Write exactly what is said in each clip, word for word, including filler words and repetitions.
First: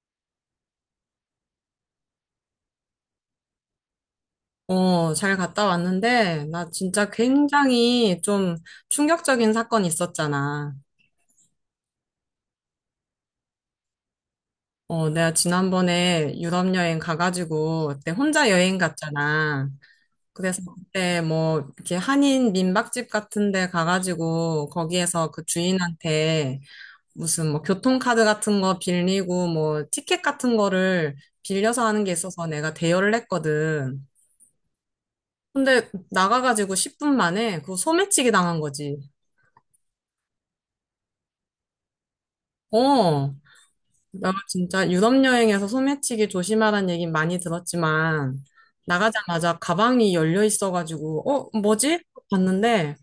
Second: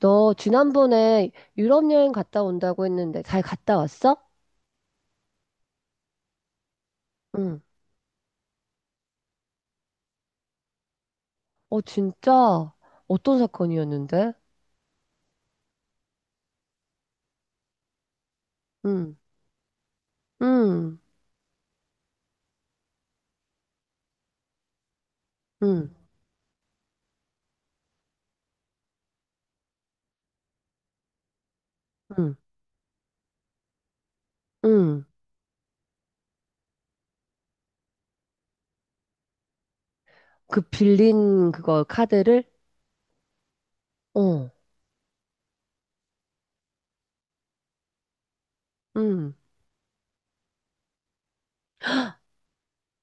너 지난번에 유럽 여행 갔다 온다고 했는데 잘 갔다 왔어? 어, 잘 갔다 왔는데, 나 진짜 응. 굉장히 좀 충격적인 사건이 있었잖아. 어, 진짜? 어떤 사건이었는데? 어, 내가 지난번에 유럽 여행 가가지고, 그때 혼자 여행 응. 갔잖아. 그래서 응. 그때 뭐, 이렇게 한인 민박집 같은 데 가가지고, 거기에서 그 응. 주인한테 무슨 뭐 교통카드 같은 거 빌리고, 뭐 티켓 같은 거를 빌려서 하는 게 응. 있어서 내가 대여를 했거든. 응. 근데 나가가지고 십 분 만에 그거 소매치기 당한 거지. 그 빌린 그거 카드를? 어. 나 어. 진짜 유럽 여행에서 소매치기 조심하라는 얘긴 많이 들었지만 응. 나가자마자 가방이 열려 있어가지고 어 뭐지? 봤는데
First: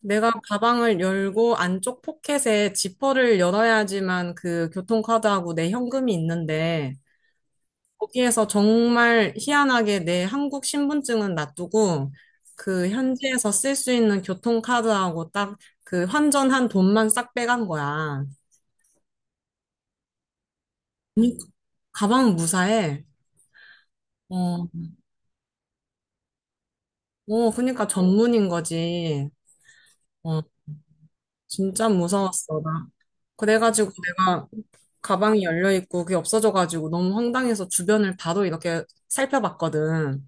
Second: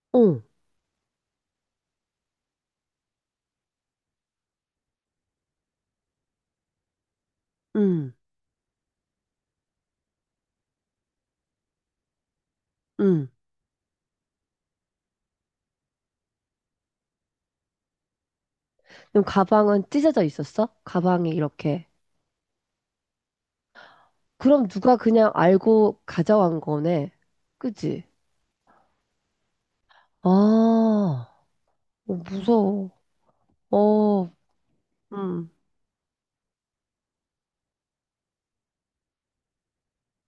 내가 어. 가방을 열고 안쪽 포켓에 지퍼를 열어야지만 그 교통카드하고 내 현금이 있는데 응. 거기에서 정말 희한하게 내 한국 신분증은 놔두고 그 응. 현지에서 쓸 수 있는 교통카드하고 딱 그 환전한 돈만 싹 빼간 거야. 그럼 가방은 찢어져 있었어? 가방이 이렇게. 가방 무사해. 그럼 어, 누가 그냥 알고 가져간 거네. 어, 그니까 그지? 전문인 거지. 아, 어, 어, 진짜 무서웠어, 나. 무서워. 그래가지고 어. 내가 가방이 응. 열려있고 그게 없어져가지고 너무 황당해서 주변을 바로 이렇게 살펴봤거든.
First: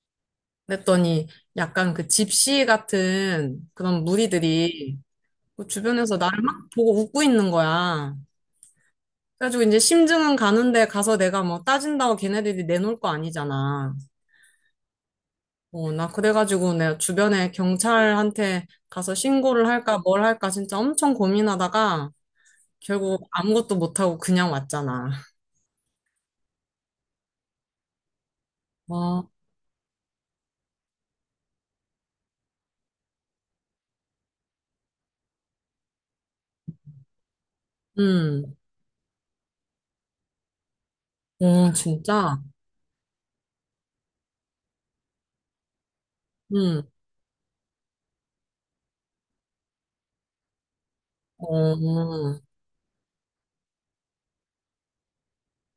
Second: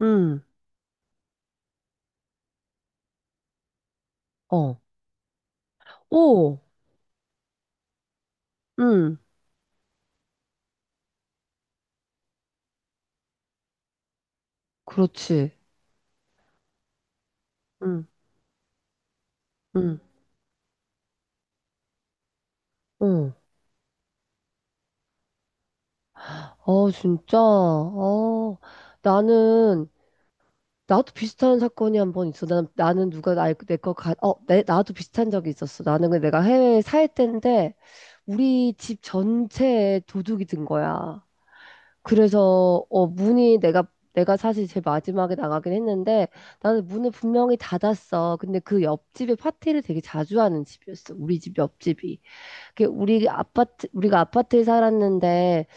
응. 그랬더니 약간 그 집시 같은 그런 어. 무리들이 그 주변에서 나를 오. 막 보고 웃고 있는 거야. 응. 그래가지고 이제 심증은 가는데 가서 내가 뭐 따진다고 걔네들이 내놓을 거 아니잖아. 그렇지. 어, 나 그래가지고 내가 주변에 응, 경찰한테 가서 신고를 응, 할까 뭘 할까 진짜 엄청 고민하다가 결국 응. 아무것도 못하고 그냥 왔잖아. 아, 진짜. 아, 아. 나는, 나도 비슷한 사건이 한번 있어. 난, 나는 누가 나, 내거 가, 어, 내, 나도 비슷한 적이 있었어. 나는 근데 내가 해외에 살 때인데, 음. 우리 집 전체에 도둑이 든 거야. 어, 진짜? 그래서, 어, 문이 내가, 내가 사실 제일 마지막에 나가긴 했는데, 음. 나는 문을 분명히 닫았어. 근데 그 옆집에 파티를 되게 자주 하는 집이었어. 우리 집 옆집이. 어. 그게 우리 아파트, 우리가 아파트에 살았는데,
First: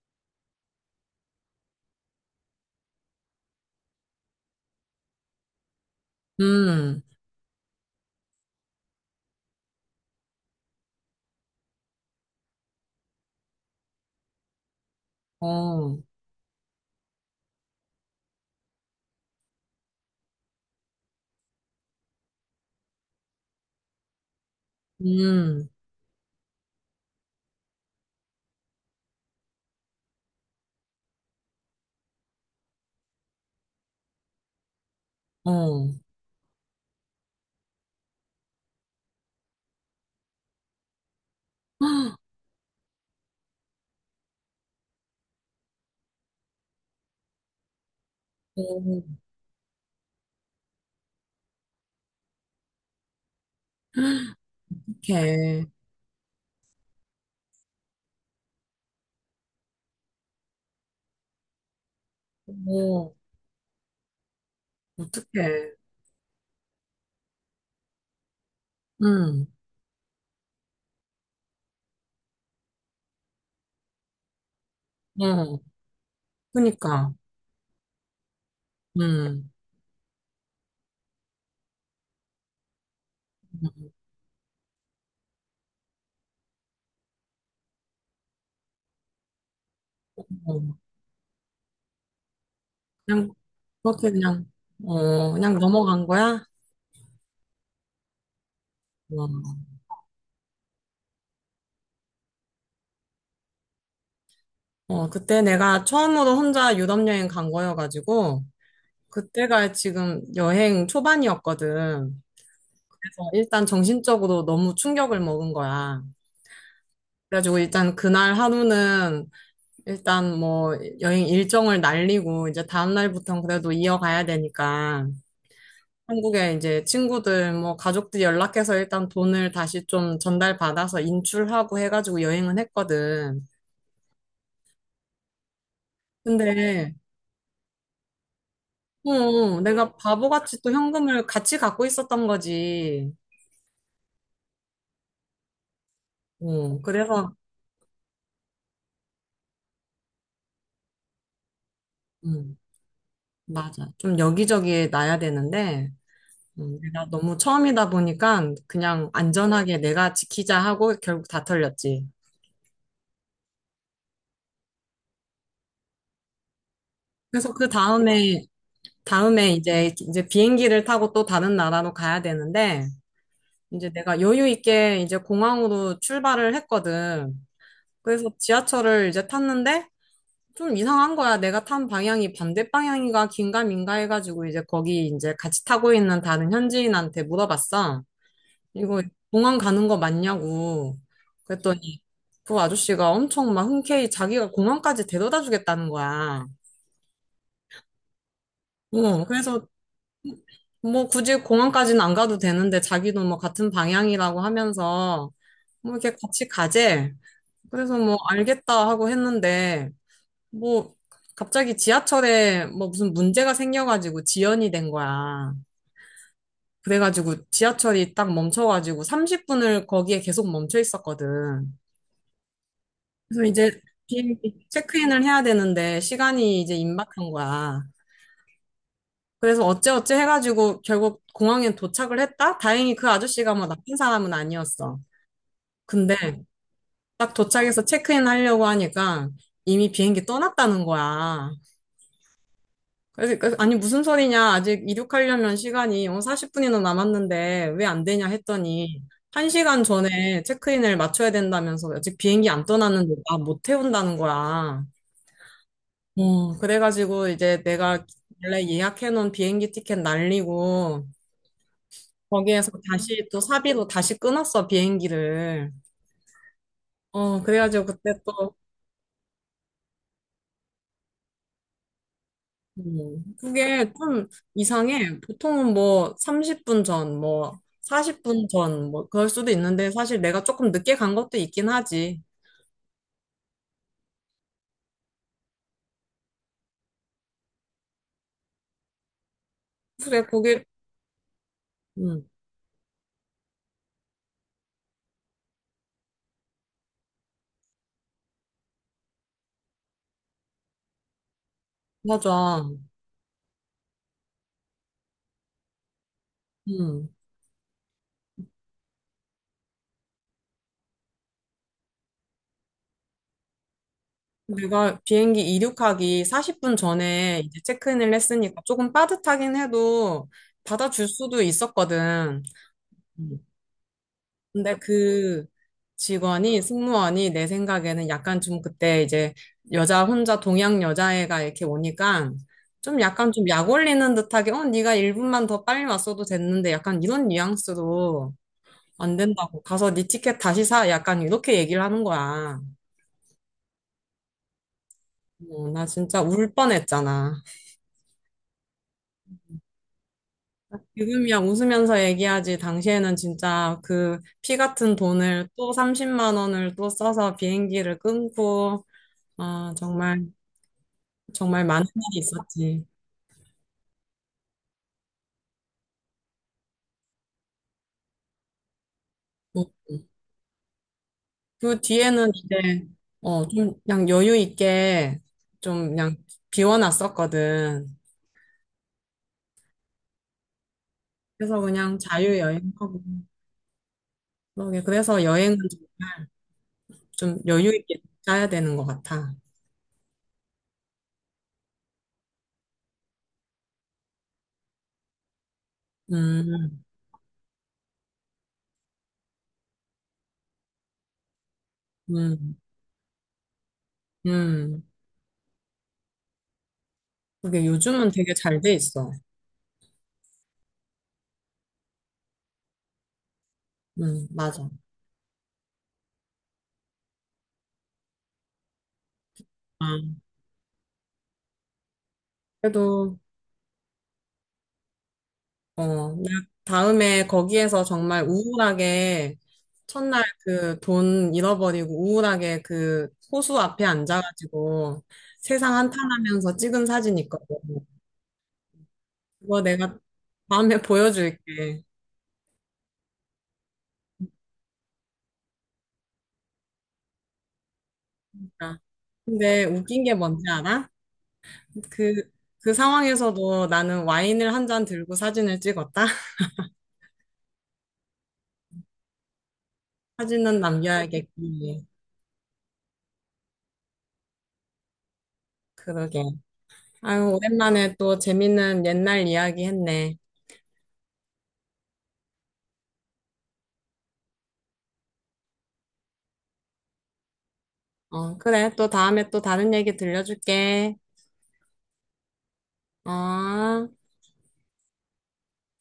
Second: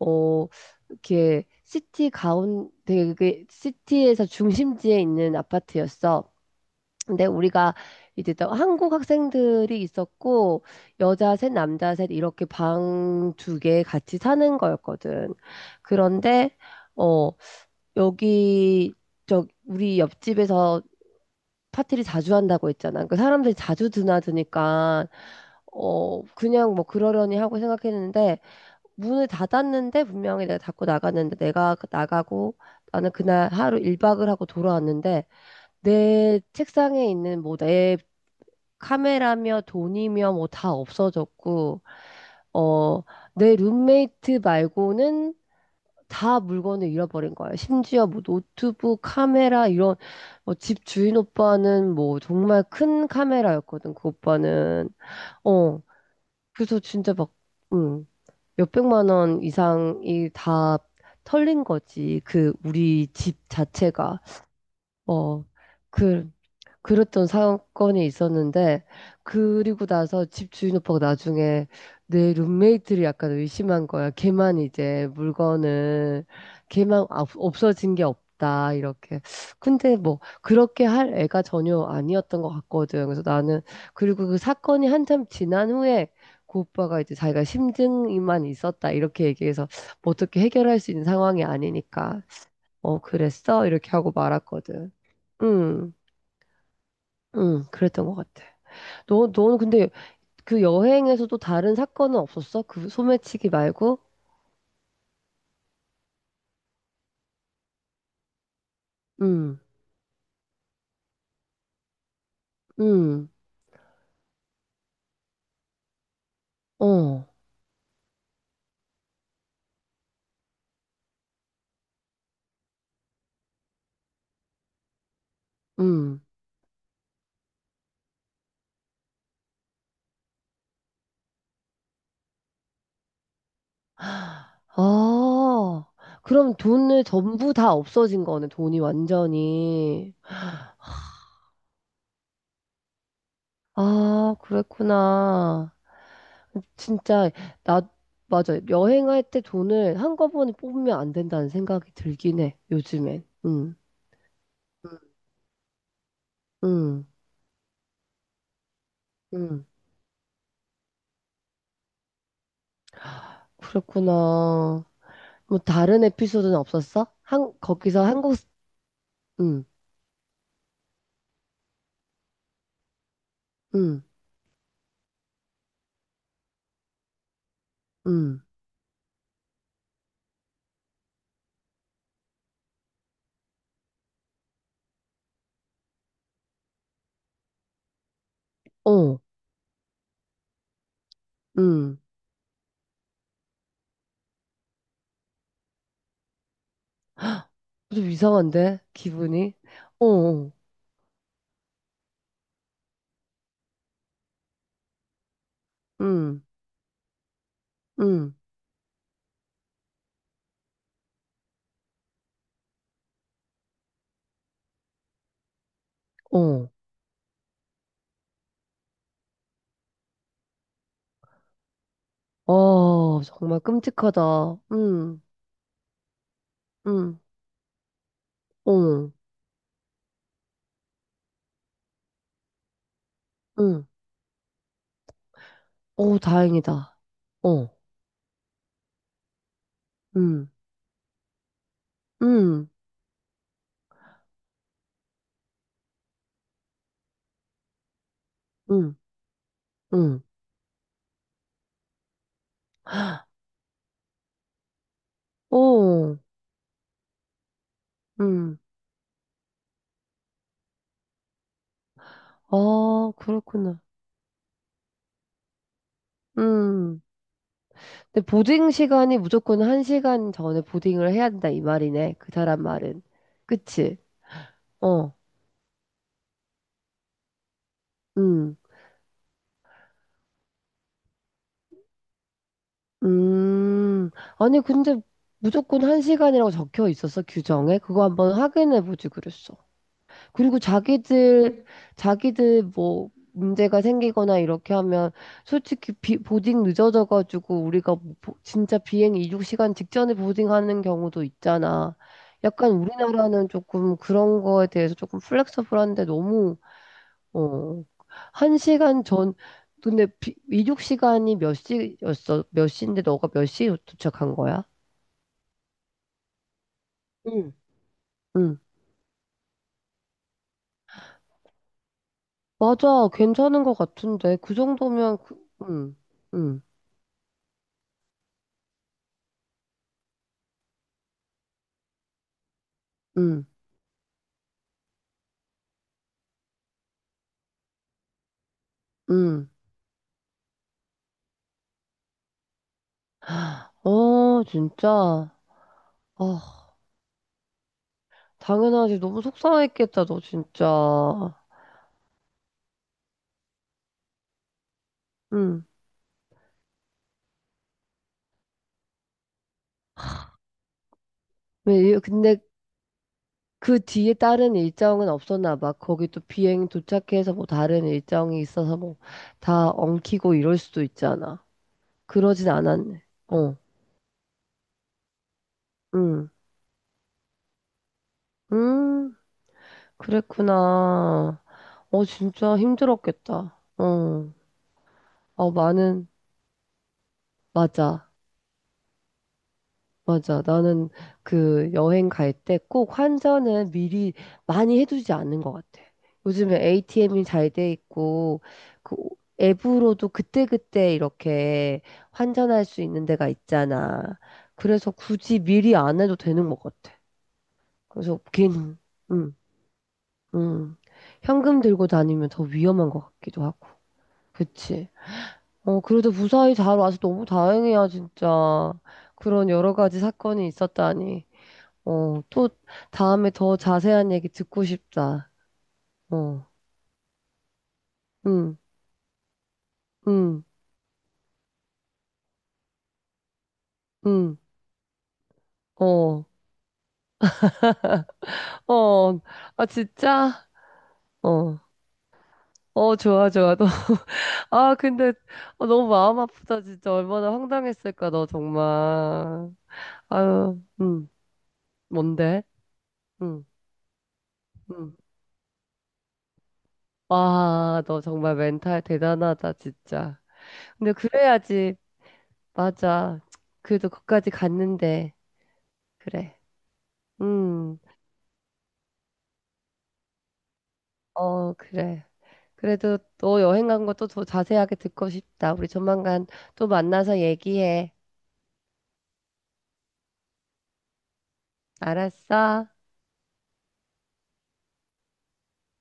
어, 이렇게 시티 가운, 되게 그게 시티에서 중심지에 있는 아파트였어. 음. 근데 우리가 이제 또 한국 학생들이 있었고, 여자 셋, 남자 셋, 이렇게 방 두 개 같이 사는 거였거든. 어. 그런데, 어, 여기, 저, 우리 옆집에서 파티를 자주 한다고 했잖아. 그 사람들이 자주 드나드니까 음. 어 그냥 뭐 그러려니 하고 생각했는데 문을 닫았는데 분명히 내가 닫고 나갔는데 내가 그 나가고 나는 그날 하루 일박을 하고 돌아왔는데 어. 내 책상에 있는 뭐 내 카메라며 돈이며 뭐 다 없어졌고 헉. 어 내 룸메이트 말고는 다 물건을 잃어버린 거예요. 심지어 뭐 노트북, 어. 카메라 이런 뭐 집 주인 오빠는 뭐 정말 큰 카메라였거든. 그 오빠는 어떡해. 어 그래서 진짜 막 음, 몇백만 원 이상이 다 털린 거지. 그 우리 어. 집 자체가 어 어떡해. 그 그랬던 사건이 있었는데, 음. 그리고 나서 집 주인 오빠가 나중에 내 룸메이트를 약간 의심한 거야. 걔만 이제 어, 물건을, 걔만 그니까. 없- 없어진 게 없다, 이렇게. 음. 근데 뭐, 그렇게 할 애가 전혀 아니었던 것 같거든. 그래서 나는, 그리고 그 사건이 한참 지난 후에, 그 오빠가 이제 자기가 심증이만 있었다, 이렇게 얘기해서, 뭐 어떻게 어, 해결할 수 있는 상황이 아니니까, 어, 그냥, 그랬어? 이렇게 그렇게 하고 그냥, 말았거든. 어, 그냥 응. 넘어간 거야? 응, 그랬던 것 같아. 너, 어. 너는 근데 그 여행에서도 다른 사건은 없었어? 그 소매치기 말고? 어, 그때 내가 처음으로 혼자 유럽 여행 간 거여가지고, 응, 그때가 지금 여행 초반이었거든. 응, 그래서 일단 정신적으로 너무 충격을 먹은 거야. 어, 그래가지고 일단 그날 하루는 일단 뭐 여행 일정을 날리고 이제 다음날부터는 그래도 이어가야 되니까 응. 한국에 이제 친구들 뭐 가족들 연락해서 일단 돈을 다시 좀 전달받아서 인출하고 해가지고 여행은 했거든. 아, 근데 그럼 돈을 전부 다 없어진 거네, 돈이 어, 내가 완전히. 바보같이 또 현금을 같이 갖고 있었던 거지. 아, 그랬구나. 어, 진짜, 그래서 나, 맞아. 여행할 때 돈을 한꺼번에 뽑으면 안 된다는 생각이 들긴 음, 해, 요즘엔. 응, 맞아. 좀 여기저기에 놔야 되는데 음, 응, 내가 너무 처음이다 보니까 그냥 응. 안전하게 내가 지키자 하고 결국 다 털렸지. 그랬구나. 뭐 다른 에피소드는 없었어? 한 그래서 그 거기서 한국 다음에, 다음에 응, 이제, 이제 비행기를 타고 또 다른 나라로 가야 되는데, 이제 응, 내가 여유 있게 이제 공항으로 출발을 했거든. 그래서 응, 지하철을 이제 탔는데, 좀 이상한 거야. 내가 탄 방향이 반대 방향인가 긴가 민가 해가지고 이제 거기 이제 같이 타고 있는 다른 현지인한테 물어봤어. 이거 어, 공항 가는 거 맞냐고. 응. 그랬더니 그 아저씨가 엄청 막 흔쾌히 자기가 공항까지 데려다 주겠다는 거야. 좀 이상한데 어, 기분이? 그래서 어, 어, 뭐 굳이 공항까지는 안 가도 되는데 자기도 뭐 같은 방향이라고 하면서 뭐 이렇게 응, 같이 가재. 그래서 뭐 응, 알겠다 하고 했는데 뭐 갑자기 지하철에 뭐 무슨 문제가 생겨가지고 지연이 된 거야. 어, 그래가지고 지하철이 딱 멈춰가지고 삼십 분을 거기에 계속 멈춰 있었거든. 어, 그래서 정말 이제 끔찍하다. 비행기 응, 체크인을 해야 되는데 시간이 이제 응, 임박한 거야. 어, 그래서 어째어째 해가지고 결국 공항에 도착을 했다? 다행히 그 아저씨가 뭐 응, 나쁜 사람은 아니었어. 근데 어, 다행이다. 딱 어, 도착해서 체크인 하려고 하니까 이미 비행기 응, 떠났다는 거야. 응, 그래서 그- 아니 무슨 소리냐? 아직 이륙하려면 시간이 사십 분이나 남았는데 왜 안 되냐 응, 했더니 한 시간 응, 전에 체크인을 맞춰야 된다면서 아직 비행기 안 떠났는데 나 못 태운다는 거야. 어, 어, 그래가지고 이제 내가 응. 원래 예약해놓은 비행기 티켓 날리고 거기에서 아, 다시 또 그렇구나. 사비로 다시 끊었어 비행기를. 음. 어, 그래가지고 그때 근데 또 보딩 시간이 무조건 한시간 전에 보딩을 해야 된다 이 말이네. 그 사람 말은. 음, 그게 그치? 좀 어, 이상해. 보통은 뭐 삼십 분 전, 뭐 사십 분 음, 전, 뭐 그럴 수도 있는데 사실 내가 조금 늦게 간 것도 있긴 하지. 음. 아니, 근데 무조건 한 시간이라고 적혀 있었어, 규정에. 그거 한번 확인해보지 그랬어. 그래, 그리고 그게 자기들, 음, 자기들 뭐, 문제가 생기거나 이렇게 하면, 솔직히 비, 보딩 늦어져가지고, 우리가 뭐 보- 진짜 비행 이륙 시간 직전에 보딩하는 경우도 있잖아. 맞아. 약간 우리나라는 조금 그런 거에 대해서 조금 플렉서블한데 너무 음. 어. 한 시간 전, 근데 비, 이륙 시간이 몇 시였어? 몇 시인데 너가 몇 시에 도착한 거야? 내가 비행기 이륙하기 사십 분 전에 응. 이제 체크인을 응. 했으니까 조금 빠듯하긴 해도 받아줄 수도 있었거든. 맞아. 음. 괜찮은 것 같은데. 그 근데 정도면, 그, 그 응, 응, 직원이, 승무원이 내 생각에는 약간 좀 그때 이제 여자 혼자 동양 여자애가 이렇게 오니까 좀 약간 응, 좀 약 올리는 듯하게 어, 네가 일 분만 더 빨리 왔어도 됐는데 약간 이런 뉘앙스로 안 응. 된다고 가서 네 티켓 다시 사 약간 이렇게 얘기를 하는 거야. 어, 진짜. 어, 나 진짜 울 아, 뻔했잖아. 당연하지. 너무 속상했겠다, 너 진짜. 유금이야 웃으면서 얘기하지. 당시에는 진짜 그 피 같은 돈을 응. 또 삼십만 원을 또 써서 비행기를 끊고, 아, 정말, 정말 많은 왜, 이- 일이 근데 있었지. 그 뒤에 다른 일정은 없었나 봐. 거기 또 비행 도착해서 뭐 다른 일정이 있어서 뭐 어, 다 엉키고 이럴 수도 있잖아. 그 뒤에는 그러진 이제, 않았네. 어, 어, 좀 그냥 여유 있게 좀 그냥 음, 비워놨었거든. 음, 그랬구나. 그래서 그냥 어, 진짜 자유여행하고. 힘들었겠다. 어, 그러게. 그래서 어, 여행은 나는, 좀 여유 있게 맞아, 짜야 되는 것 같아. 맞아. 나는 그 여행 갈 때 꼭 환전을 미리 많이 해두지 않는 것 같아. 요즘에 음. 에이티엠이 잘 돼 있고, 그 앱으로도 그때그때 이렇게 음. 환전할 수 있는 데가 있잖아. 음. 그래서 굳이 미리 안 해도 되는 것 같아. 그게 요즘은 그래서 되게 잘 돼 긴, 있어. 음. 음, 현금 들고 다니면 더 위험한 것 같기도 하고. 음, 맞아. 그치. 어, 그래도 무사히 잘 와서 너무 다행이야, 진짜. 그런 여러 가지 아. 사건이 있었다니. 어, 또 그래도, 다음에 더 자세한 얘기 듣고 싶다. 어, 나 어, 다음에 거기에서 정말 응, 우울하게, 첫날 응, 그 돈 잃어버리고 우울하게 그 호수 앞에 응, 앉아가지고 세상 어, 한탄하면서 찍은 사진 있거든. 어, 그거 아, 내가 진짜? 다음에 어, 보여줄게. 어, 좋아, 좋아. 너, 아, 근데 어, 너무 마음 아프다, 진짜. 얼마나 황당했을까, 너 그러니까 정말. 근데 웃긴 게 뭔지 아유, 알아? 응, 그, 뭔데? 그 응, 상황에서도 나는 와인을 한 잔 응. 들고 사진을 찍었다? 와, 너 정말 멘탈 대단하다, 진짜. 사진은 근데 그래야지, 남겨야겠기. 맞아. 그래도 거기까지 갔는데, 그러게. 그래. 아유, 음, 오랜만에 또 재밌는 옛날 이야기 했네. 어, 그래. 그래도 너 여행 간 것도 더 자세하게 듣고 싶다. 우리 조만간 또 만나서 얘기해. 어, 그래. 또 다음에 또 다른 얘기 들려줄게. 알았어? 어.